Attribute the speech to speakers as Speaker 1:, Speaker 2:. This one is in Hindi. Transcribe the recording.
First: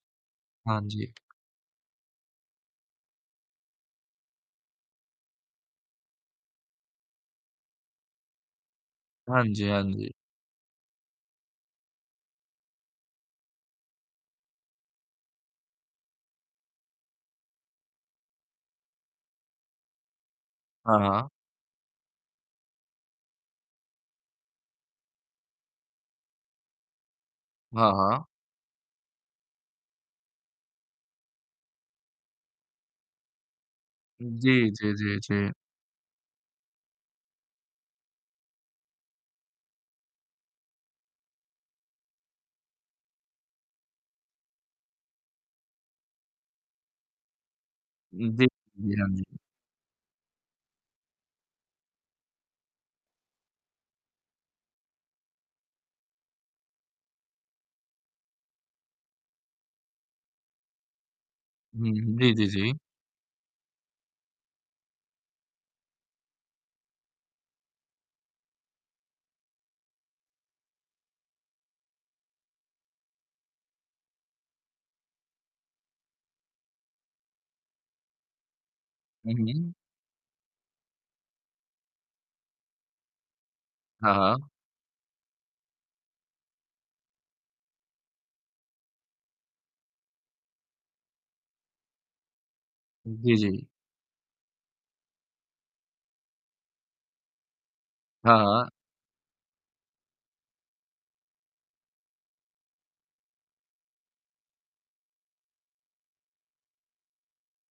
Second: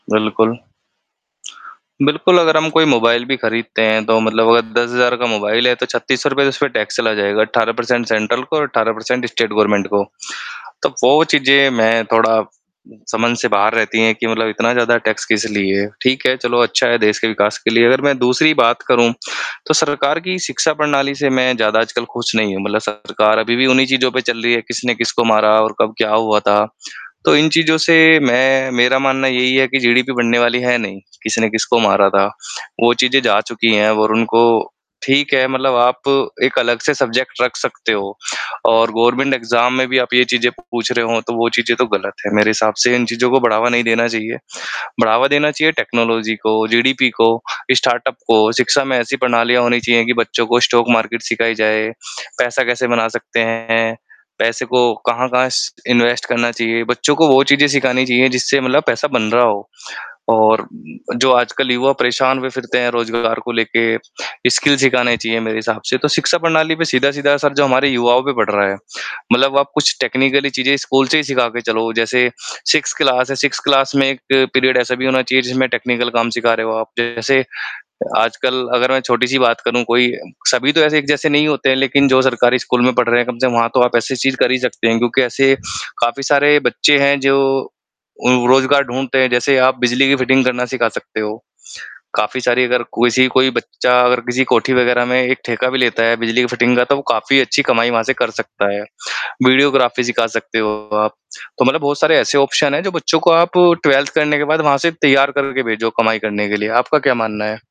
Speaker 1: बिल्कुल,
Speaker 2: हाँ जी।
Speaker 1: बिल्कुल, अगर हम कोई मोबाइल भी ख़रीदते हैं तो मतलब अगर 10,000 का मोबाइल है, तो ₹3,600 उसमें टैक्स चला जाएगा। 18 परसेंट सेंट्रल को और 18 परसेंट
Speaker 2: हाँ
Speaker 1: स्टेट
Speaker 2: जी, हाँ
Speaker 1: गवर्नमेंट को।
Speaker 2: जी।
Speaker 1: तो वो चीज़ें मैं थोड़ा समझ से बाहर रहती हैं कि मतलब इतना ज़्यादा टैक्स किस लिए? ठीक है, चलो अच्छा है देश के विकास के लिए। अगर मैं दूसरी बात करूँ तो सरकार की शिक्षा
Speaker 2: हाँ,
Speaker 1: प्रणाली
Speaker 2: हाँ।
Speaker 1: से मैं ज़्यादा आजकल खुश नहीं हूँ। मतलब सरकार अभी भी उन्हीं चीज़ों पर चल रही है, किसने किसको मारा और कब क्या हुआ था? तो इन चीज़ों
Speaker 2: हाँ,
Speaker 1: से
Speaker 2: हाँ।
Speaker 1: मैं मेरा मानना यही है कि जीडीपी बढ़ने वाली है नहीं, किस ने किसको मारा था। वो चीज़ें जा चुकी हैं और
Speaker 2: जी,
Speaker 1: उनको
Speaker 2: जी, जी,
Speaker 1: ठीक है
Speaker 2: जी।
Speaker 1: मतलब आप एक अलग से सब्जेक्ट रख सकते हो और गवर्नमेंट एग्ज़ाम में भी आप ये चीज़ें पूछ रहे हो तो वो चीज़ें तो ग़लत हैं, मेरे हिसाब से इन चीज़ों को बढ़ावा नहीं देना चाहिए। बढ़ावा देना चाहिए टेक्नोलॉज़ी को, जीडीपी को, स्टार्टअप
Speaker 2: जी,
Speaker 1: को शिक्षा में
Speaker 2: जी, हाँ
Speaker 1: ऐसी
Speaker 2: जी।
Speaker 1: प्रणालियांँ होनी चाहिए कि बच्चों को स्टॉक मार्केट सिखाई जाए, पैसा कैसे बना सकते हैं, पैसे को कहाँ-कहाँ श इन्वेस्ट करना चाहिए, बच्चों को वो चीज़ें सिखानी चाहिए जिससे मतलब पैसा बन रहा हो। और जो आजकल
Speaker 2: हुँ,
Speaker 1: युवा
Speaker 2: हुँ। जी,
Speaker 1: परेशान
Speaker 2: जी,
Speaker 1: हुए
Speaker 2: जी।
Speaker 1: फ़िरते हैं रोज़गार को लेके, स्किल्स सिखाने चाहिए मेरे हिसाब से, तो शिक्षा प्रणाली पर सीधा-सीधा जो हमारे युवाओं पढ़ रहा है। मतलब आप कुछ टेक्निकली चीज़ें स्कूल से ही सिखा के चलो। जैसे 6th क्लास है, 6th क्लास में 1 पीरियड ऐसा भी होना चाहिए जिसमें टेक्निकल काम सिखा रहे हो आप, जैसे आजकल अगर मैं
Speaker 2: हुँ,
Speaker 1: छोटी-सी बात
Speaker 2: हुँ।
Speaker 1: करूँ कोई सभी तो ऐसे एक जैसे नहीं होते हैं लेक़िन जो सरकारी स्कूल में पढ़ रहे हैं कम से कम वहाँ तो आप
Speaker 2: हाँ,
Speaker 1: ऐसी चीज़
Speaker 2: हाँ।
Speaker 1: कर ही सकते हैं, क्योंकि ऐसे काफ़ी सारे बच्चे हैं जो उ रोज़गार ढूँढते हैं, जैसे आप बिजली की फिटिंग करना सिखा सकते हो। काफ़ी सारी अगर किसी
Speaker 2: जी,
Speaker 1: कोई
Speaker 2: जी।
Speaker 1: बच्चा अगर किसी कोठी वग़ैरह में एक ठेका भी लेता है बिजली की फिटिंग का तो वो काफ़ी अच्छी कमाई वहाँ से कर
Speaker 2: हाँ, हाँ।
Speaker 1: सकता है, वीडियोग्राफ़ी सिखा सकते हो आप। तो मतलब बहुत सारे ऐसे ऑप्शन हैं जो बच्चों को आप 12th करने के बाद वहाँ से तैयार करके भेजो कमाई करने के लिए, आपका क्या मानना है?